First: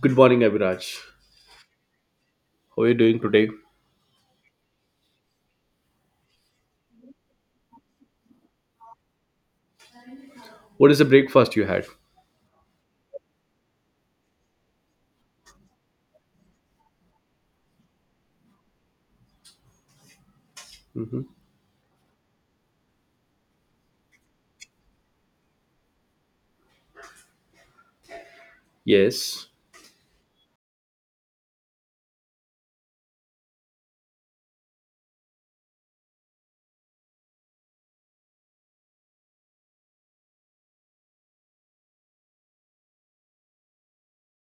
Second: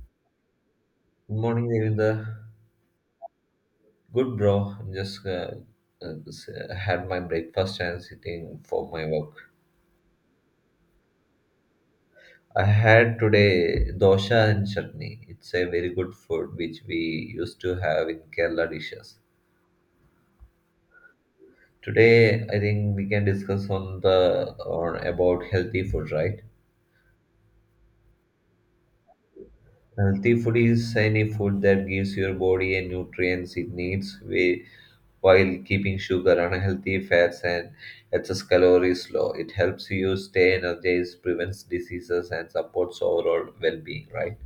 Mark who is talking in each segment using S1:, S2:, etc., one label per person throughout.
S1: Good morning, Abhiraj.
S2: Good morning, Devinder.
S1: How are you doing today?
S2: Good, bro. Had my breakfast and sitting for my work.
S1: What is the breakfast you had?
S2: I had today dosha and chutney. It's a very good food which we used to have in Kerala dishes.
S1: Hmm.
S2: Today, I think we can discuss on the on about healthy food, right?
S1: Yes.
S2: Healthy food is any food that gives your body and nutrients it needs while keeping sugar, unhealthy fats, and excess calories low. It helps you stay energized, prevents diseases, and supports overall well being, right?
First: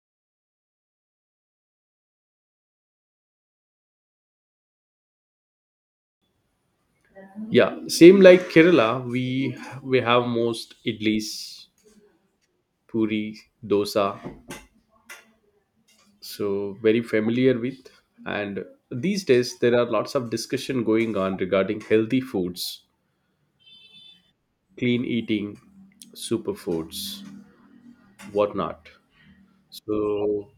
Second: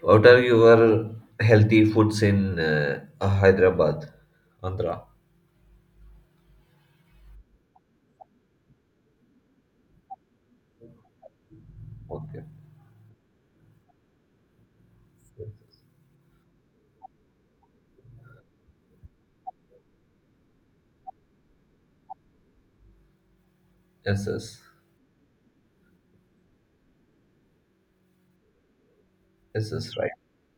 S2: What are your healthy foods in Hyderabad, Andhra?
S1: Yeah, same like Kerala, we have most idlis,
S2: Okay.
S1: puri, dosa. So very familiar with. And these days there are lots of discussion going on regarding healthy foods,
S2: Yes, yes,
S1: clean eating, superfoods, whatnot.
S2: yes, yes, right.
S1: So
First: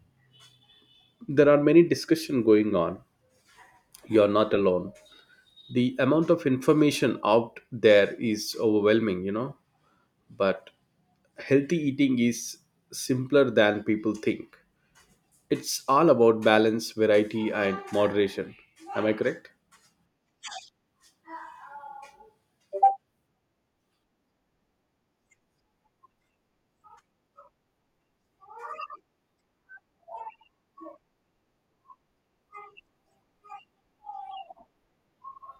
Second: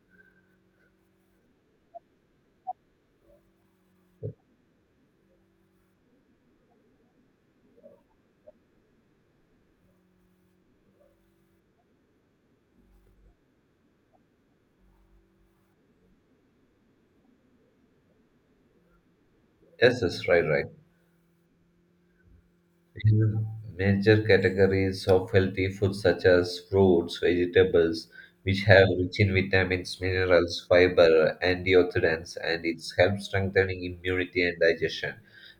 S1: there are many discussion going on. You're not alone. The amount of information out there is overwhelming, but healthy eating is simpler than people think. It's all about balance, variety and moderation. Am I correct?
S2: Yes, yes, right, right. In major categories of healthy foods such as fruits, vegetables, which have rich in vitamins, minerals, fiber, antioxidants, and it helps strengthening immunity and digestion.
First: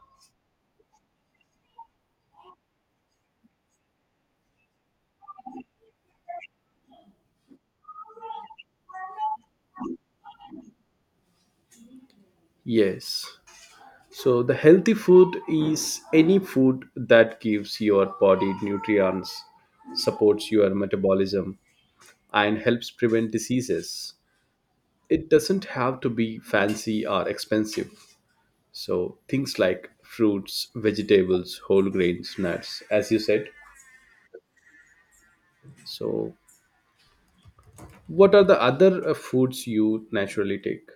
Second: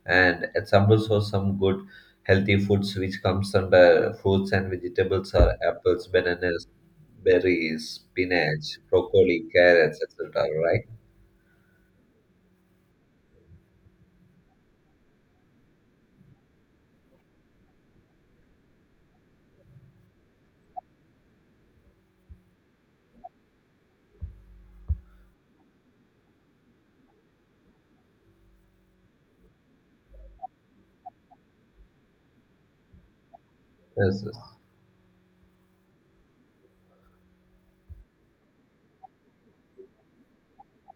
S2: And examples of some good healthy foods which comes under fruits and vegetables are apples, bananas, berries, spinach, broccoli, carrots, etc. Right?
S1: Yes. So the healthy food is any food that gives your body nutrients, supports your metabolism and helps prevent diseases. It doesn't have to be fancy or expensive. So things like fruits, vegetables, whole grains, nuts, as you said.
S2: Yes.
S1: So what are the other foods you naturally take?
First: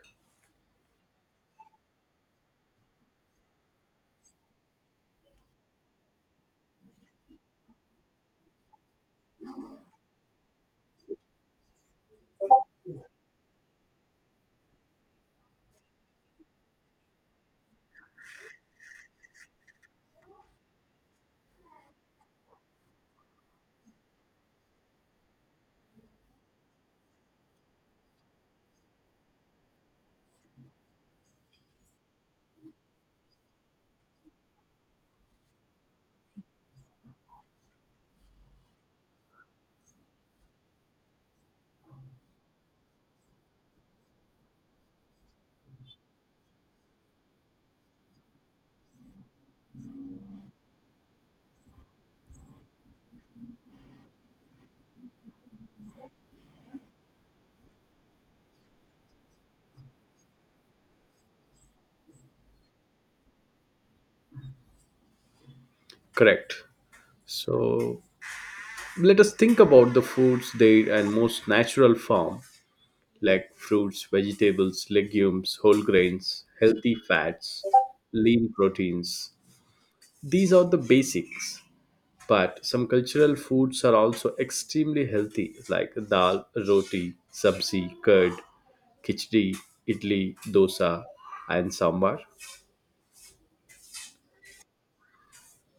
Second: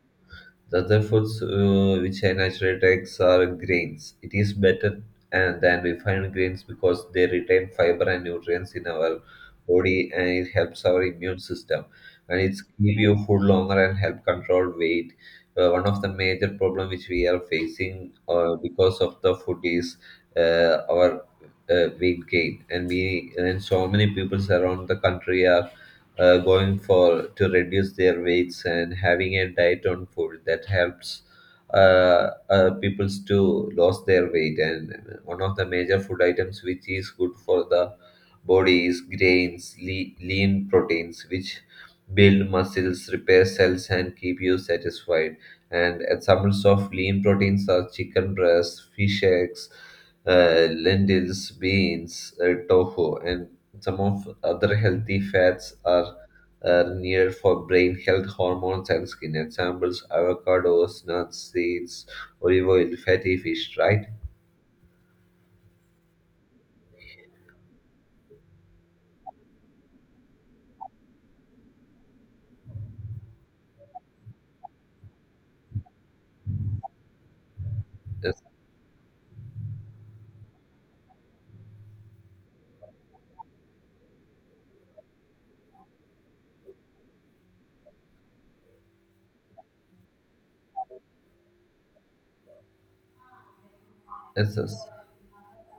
S2: The other foods which I naturally take are grains. It is better and than refined grains because they retain fiber and nutrients in our body and it helps our immune system. And it's keep you food longer and help control weight. One of the major problem which we are facing because of the food is our weight gain, and we and so many people around the country are going for to reduce their weights and having a diet on food that helps peoples to lose their weight. And one of the major food items which is good for the body is grains, lean proteins, which build muscles, repair cells, and keep you satisfied. And examples of lean proteins are chicken breast, fish eggs, lentils, beans, tofu, and some of other healthy fats are needed for brain health, hormones, and skin. Examples: avocados, nuts, seeds, olive oil, fatty fish. Right?
S1: Correct. So let us think about the foods they and most natural form, like fruits, vegetables, legumes, whole grains, healthy fats,
S2: Yes.
S1: lean proteins. These are the basics. But some cultural foods are also extremely healthy, like dal, roti, sabzi, curd, khichdi, idli, dosa, and sambar.
S2: Yes. Yes.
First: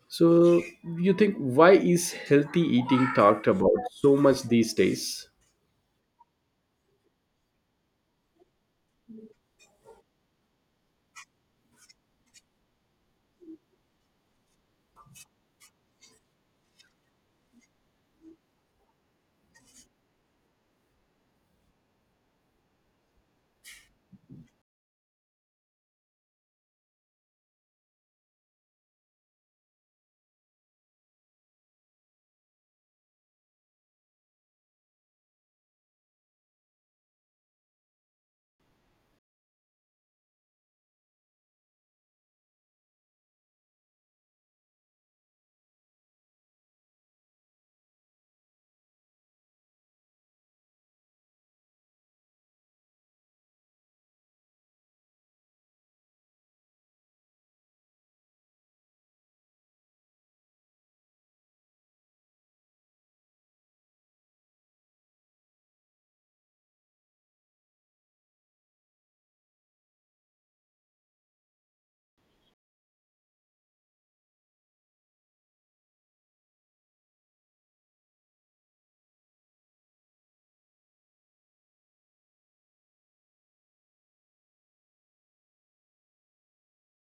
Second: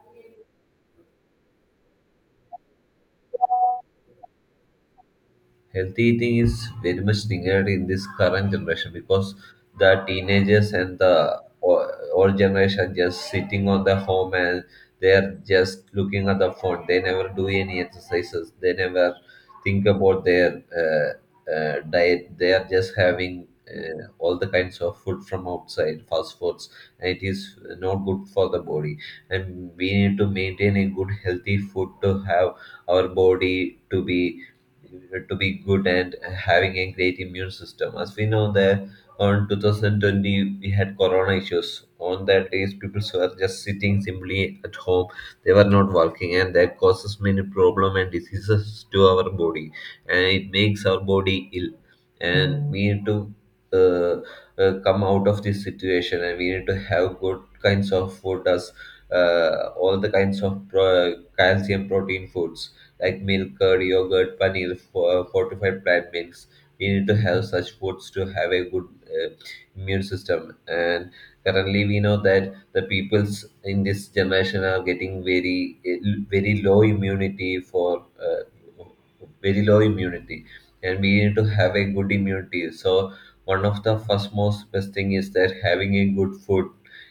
S1: So, you think why is healthy eating talked about so much these days?
S2: Healthy eating is very much needed in this current generation because the teenagers and the old generation just sitting on the home, and they're just looking at the phone. They never do any exercises. They never think about their diet. They are just having all the kinds of food from outside, fast foods, and it is not good for the body. And we need to maintain a good, healthy food to have our body to be good and having a great immune system. As we know that on 2020 we had corona issues. On that days people were just sitting simply at home. They were not working, and that causes many problem and diseases to our body, and it makes our body ill. And we need to come out of this situation, and we need to have good kinds of food as all the kinds of calcium protein foods like milk, curd, yogurt, paneer, for, fortified plant milks. We need to have such foods to have a good immune system. And currently, we know that the peoples in this generation are getting very very low immunity for very low immunity, and we need to have a good immunity. So one of the first most best thing is that having a good food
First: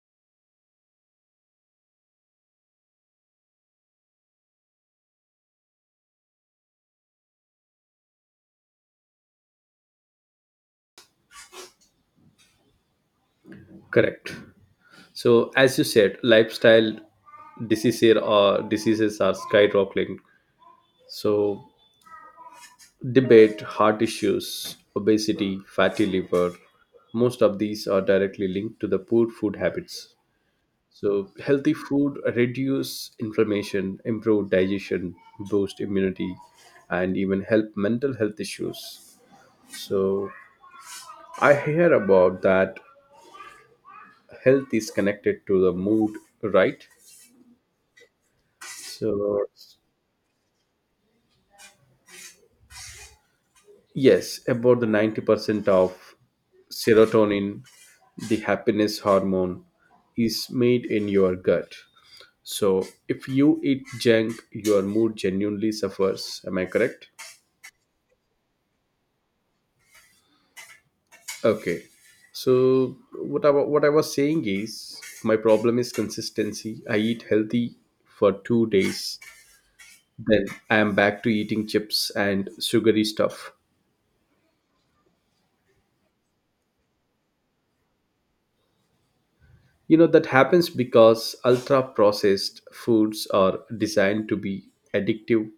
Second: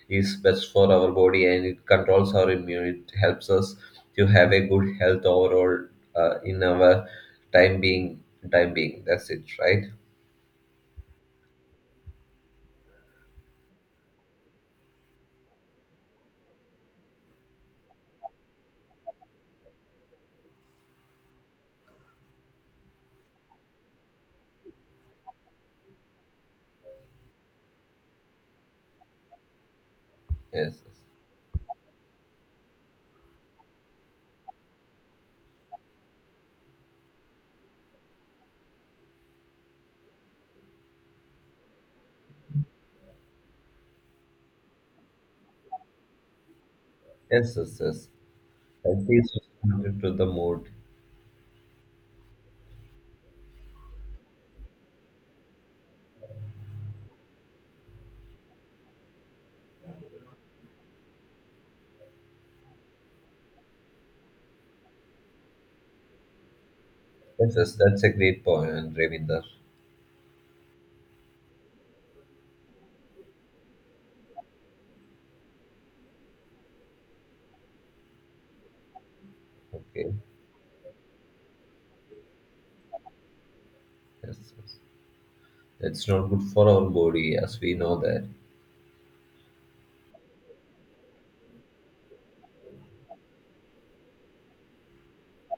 S2: is best for our body, and it controls our immunity, helps us to have a good health overall in our time being. Time being, that's it, right?
S1: Correct. So, as you said, lifestyle diseases or diseases are skyrocketing. So, debate heart issues, obesity, fatty liver. Most of these are directly linked to the poor food habits.
S2: Yes,
S1: So healthy food reduce inflammation, improve digestion, boost immunity, and even help mental health issues. So I hear about that health is connected to the mood, right?
S2: yes, yes, yes. Health is
S1: So,
S2: responding to the mood.
S1: yes, about the 90% of serotonin, the happiness hormone, is made in your gut. So if you eat junk, your mood genuinely suffers. Am I correct?
S2: Yes, yes, that's a great point, Ravinder.
S1: Okay. So what I, what I was saying is my problem is consistency. I eat healthy for 2 days,
S2: Okay,
S1: then I am back to eating chips and sugary stuff.
S2: yes, yes. It's not good for our body, as we know that.
S1: You know, that happens because ultra processed foods are designed to be addictive.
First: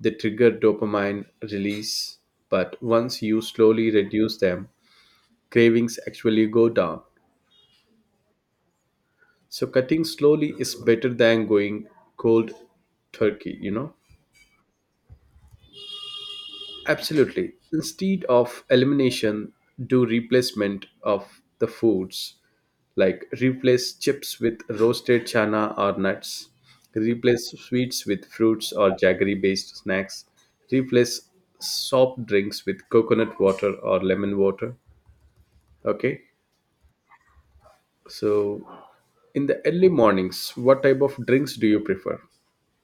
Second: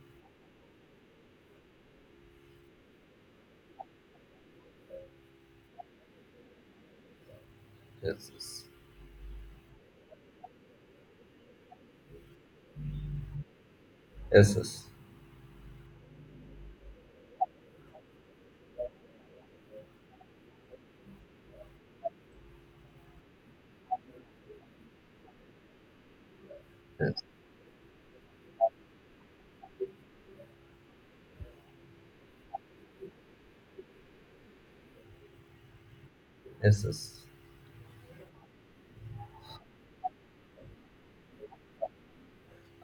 S1: They trigger dopamine release, but once you slowly reduce them, cravings actually go down.
S2: Yes, yes,
S1: So, cutting slowly is better than going cold turkey, you know?
S2: yes, yes,
S1: Absolutely. Instead of elimination, do replacement of the foods. Like replace chips with roasted chana or nuts.
S2: yes.
S1: Replace sweets with fruits or jaggery based snacks. Replace soft drinks with coconut water or lemon water. Okay.
S2: Yes. Yes.
S1: So, in the early mornings, what type of drinks do you prefer?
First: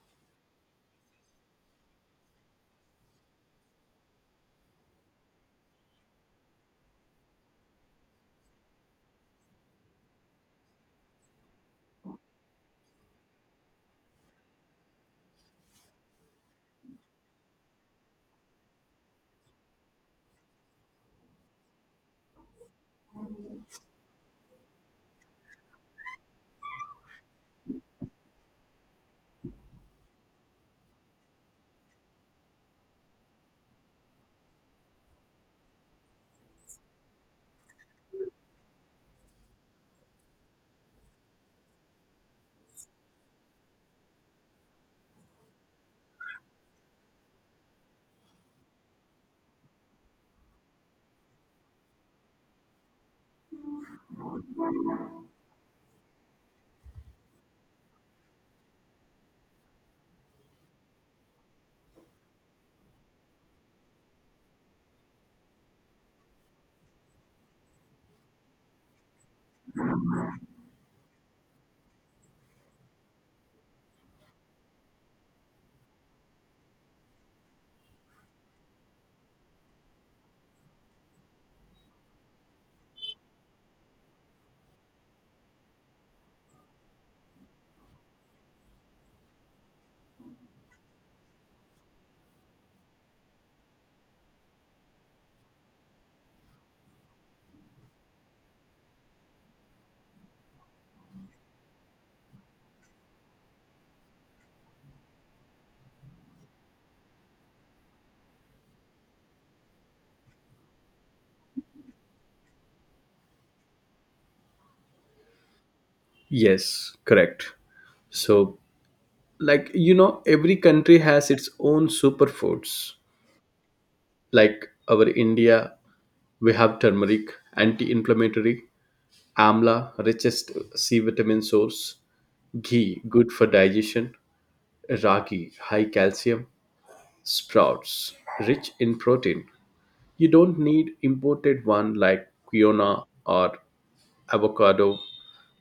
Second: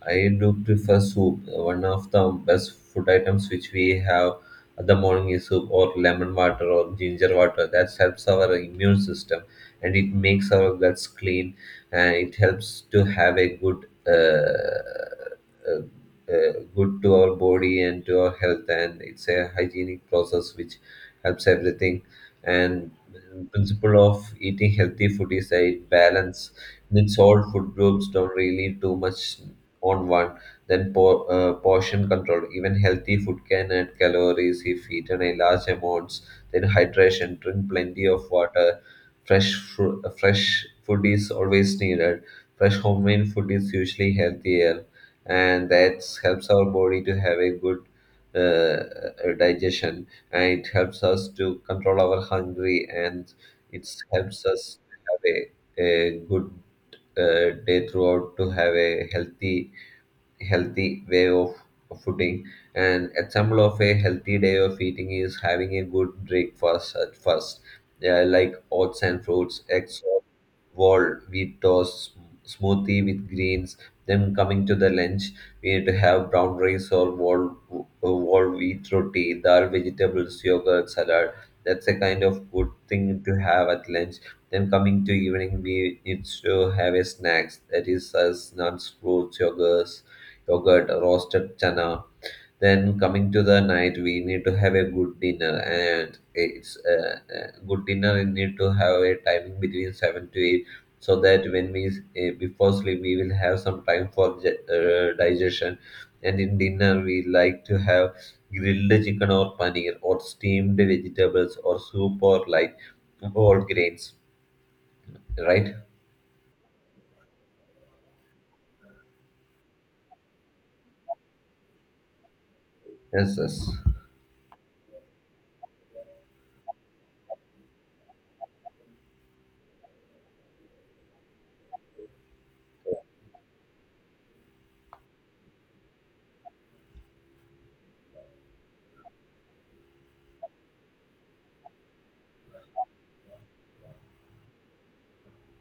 S2: I do prefer soup. One of the best food items which we have at the morning is soup or lemon water or ginger water. That helps our immune system, and it makes our guts clean, and it helps to have a good uh, good to our body and to our health, and it's a hygienic process which helps everything. And principle of eating healthy food is a balance, means all food groups, don't really too much on one. Then portion control: even healthy food can add calories if eaten in large amounts. Then hydration: drink plenty of water. Fresh food is always needed. Fresh homemade food is usually healthier, and that helps our body to have a good uh, digestion, and it helps us to control our hungry, and it helps us to have a good day throughout, to have a healthy way of footing. And example of a healthy day of eating is having a good breakfast at first, yeah, like oats and fruits, eggs, wheat toast, smoothie with greens. Then coming to the lunch, we need to have brown rice or wall wheat roti, dal, vegetables, yogurt, salad. That's a kind of good thing to have at lunch. Then coming to evening, we need to have a snacks that is as nuts, fruits, yogurt, roasted chana. Then coming to the night, we need to have a good dinner, and it's good dinner. We need to have a timing between 7 to 8, so that when we before sleep, we will have some time for digestion. And in dinner, we like to have grilled chicken or paneer, or steamed vegetables, or soup, or like whole grains, right?
S1: Yes, correct. So, like, you know, every country has its own superfoods.
S2: Yes, yes,
S1: Like our India, we have turmeric, anti-inflammatory, amla, richest C vitamin source, ghee, good for digestion, ragi, high calcium, sprouts, rich in protein. You don't need imported one like quinoa or avocado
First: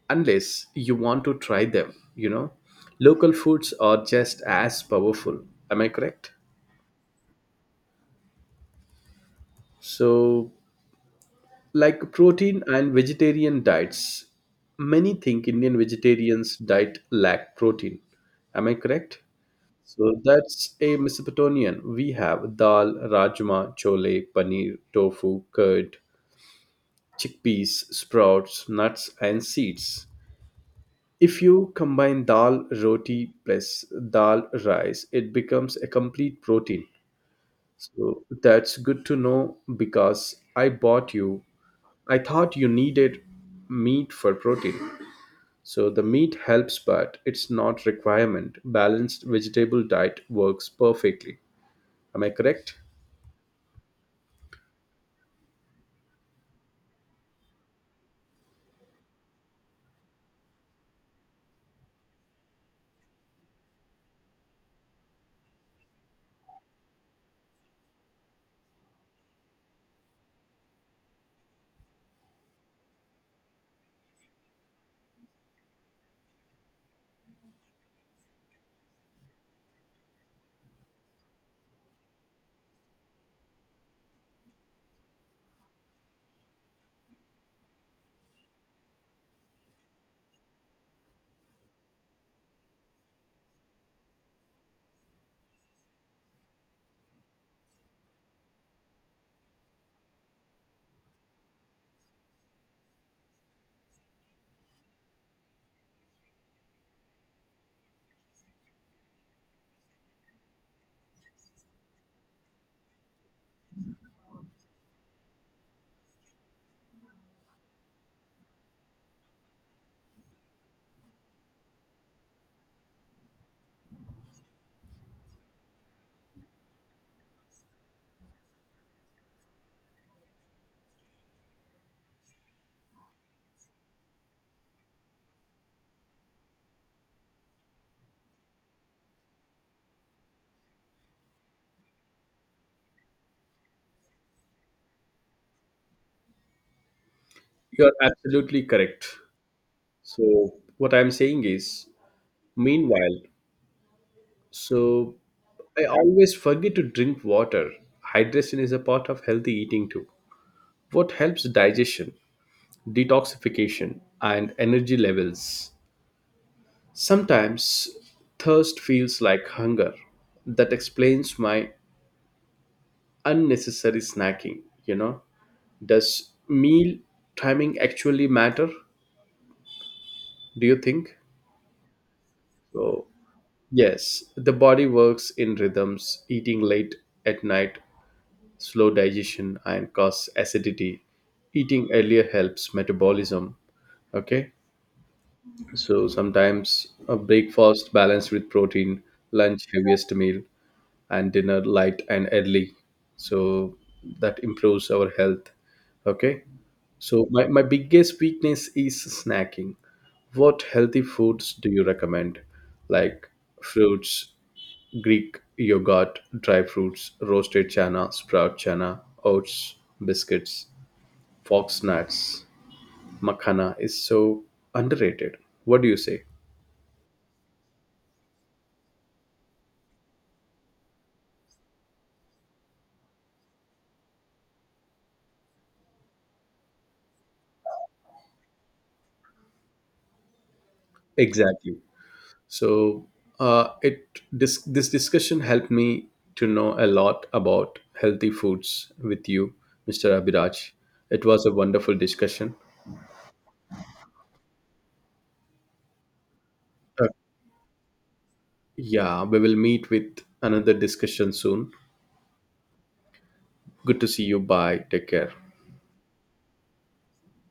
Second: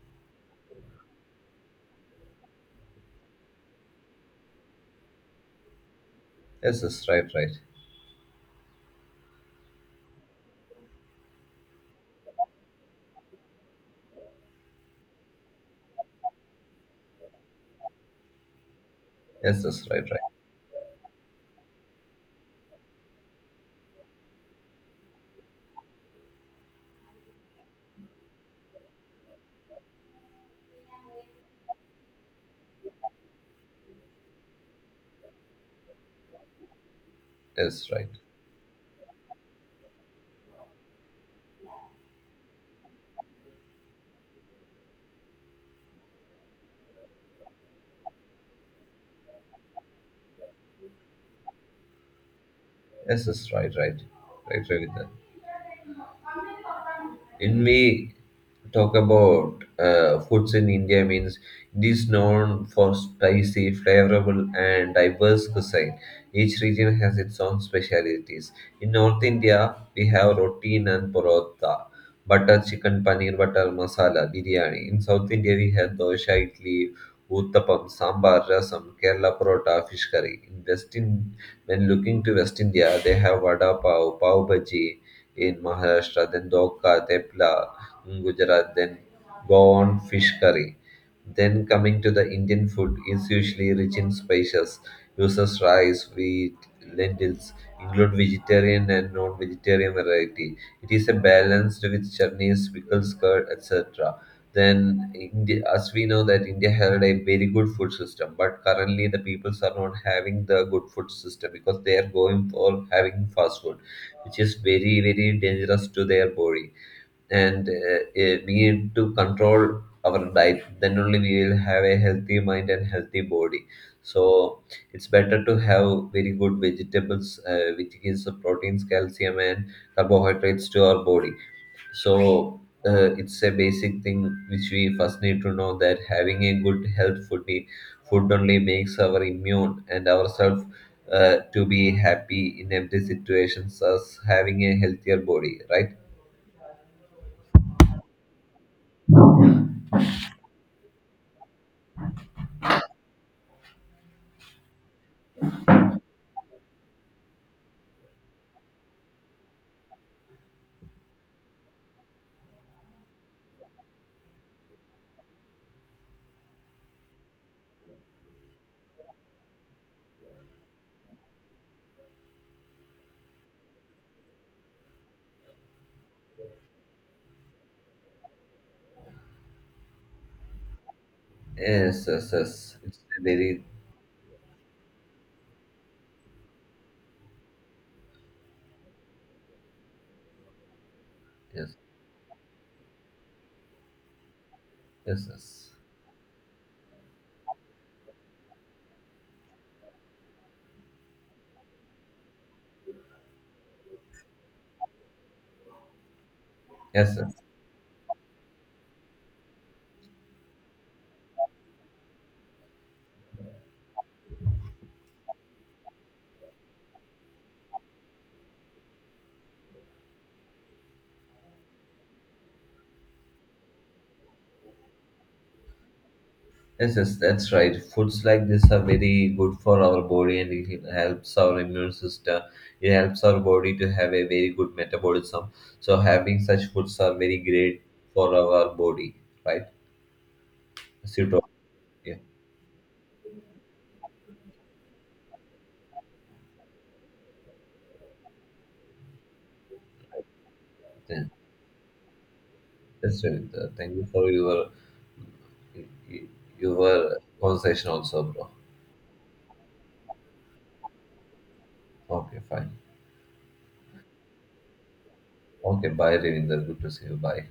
S1: unless you want to try them, you know. Local foods are just as powerful. Am I correct?
S2: yes, yes, right, right.
S1: So like protein and vegetarian diets, many think indian vegetarians diet lack protein. Am I correct?
S2: Yes, yes, right,
S1: So
S2: right.
S1: that's a mesopotamian, we have dal, rajma, chole, paneer, tofu, curd, chickpeas, sprouts, nuts and seeds. If you combine dal roti plus dal rice, it becomes a complete protein.
S2: Yes, right.
S1: So that's good to know, because I bought you, I thought you needed meat for protein. So the meat helps, but it's not requirement. Balanced vegetable diet works perfectly. Am I correct?
S2: Yes, yes, right, right. Right, Ravindra. When we talk about foods in India, means it is known for spicy, flavorful, and diverse cuisine. Each region has its own specialities. In North India, we have roti and parotha, butter chicken, paneer butter masala, biryani. In South India, we have dosha, idli, uttapam, sambar, rasam, Kerala parota, fish curry. When looking to West India, they have vada pav, pav bhaji, in Maharashtra, then Dokka, Tepla in Gujarat, then Goan fish curry. Then coming to the Indian food is usually rich in spices, uses rice, wheat, lentils, include vegetarian and non-vegetarian variety. It is a balanced with chutneys, pickles, curd, etc. Then, India, as we know that India had a very good food system, but currently the peoples are not having the good food system because they are going for having fast food, which is very very dangerous to their body. And we need to control our diet, then only we will have a healthy mind and healthy body. So it's better to have very good vegetables which gives the proteins, calcium, and carbohydrates to our body. So it's a basic thing which we first need to know, that having a good health food only makes our immune and ourselves to be happy in every situations, as having a healthier body, right?
S1: You're absolutely correct. So what I'm saying is, meanwhile, so I always forget to drink water. Hydration is a part of healthy eating too. What helps digestion, detoxification, and energy levels. Sometimes thirst feels like hunger. That explains my unnecessary snacking, you know. Does meal timing actually matter? Do you think?
S2: Yes, yes, yes. It's
S1: So,
S2: a very
S1: yes, the body works in rhythms. Eating late at night, slow digestion and cause acidity.
S2: yes,
S1: Eating earlier helps metabolism. Okay.
S2: yes, yes,
S1: So sometimes a breakfast balanced with protein, lunch heaviest meal, and dinner light and early. So that improves our health. Okay.
S2: yes,
S1: So
S2: yes.
S1: my biggest weakness is snacking. What healthy foods do you recommend? Like fruits, Greek yogurt, dry fruits, roasted chana, sprout chana, oats, biscuits, fox nuts, makhana is so underrated. What do you say?
S2: Yes, yes, that's right. Foods like this are very good for our body, and it helps our immune system. It helps our body to have a very good metabolism. So having such foods are very great for our body, right? As you told,
S1: Exactly.
S2: yeah.
S1: So it this discussion helped me to know a lot about healthy foods with you, Mr. Abhiraj. It
S2: Then
S1: was a wonderful discussion.
S2: that's really the- thank you for your
S1: Uh,
S2: conversation also, bro.
S1: yeah, we will meet with another discussion soon.
S2: Okay, fine.
S1: Good to see you. Bye. Take care.
S2: Okay, bye, Ravinder. Good to see you. Bye.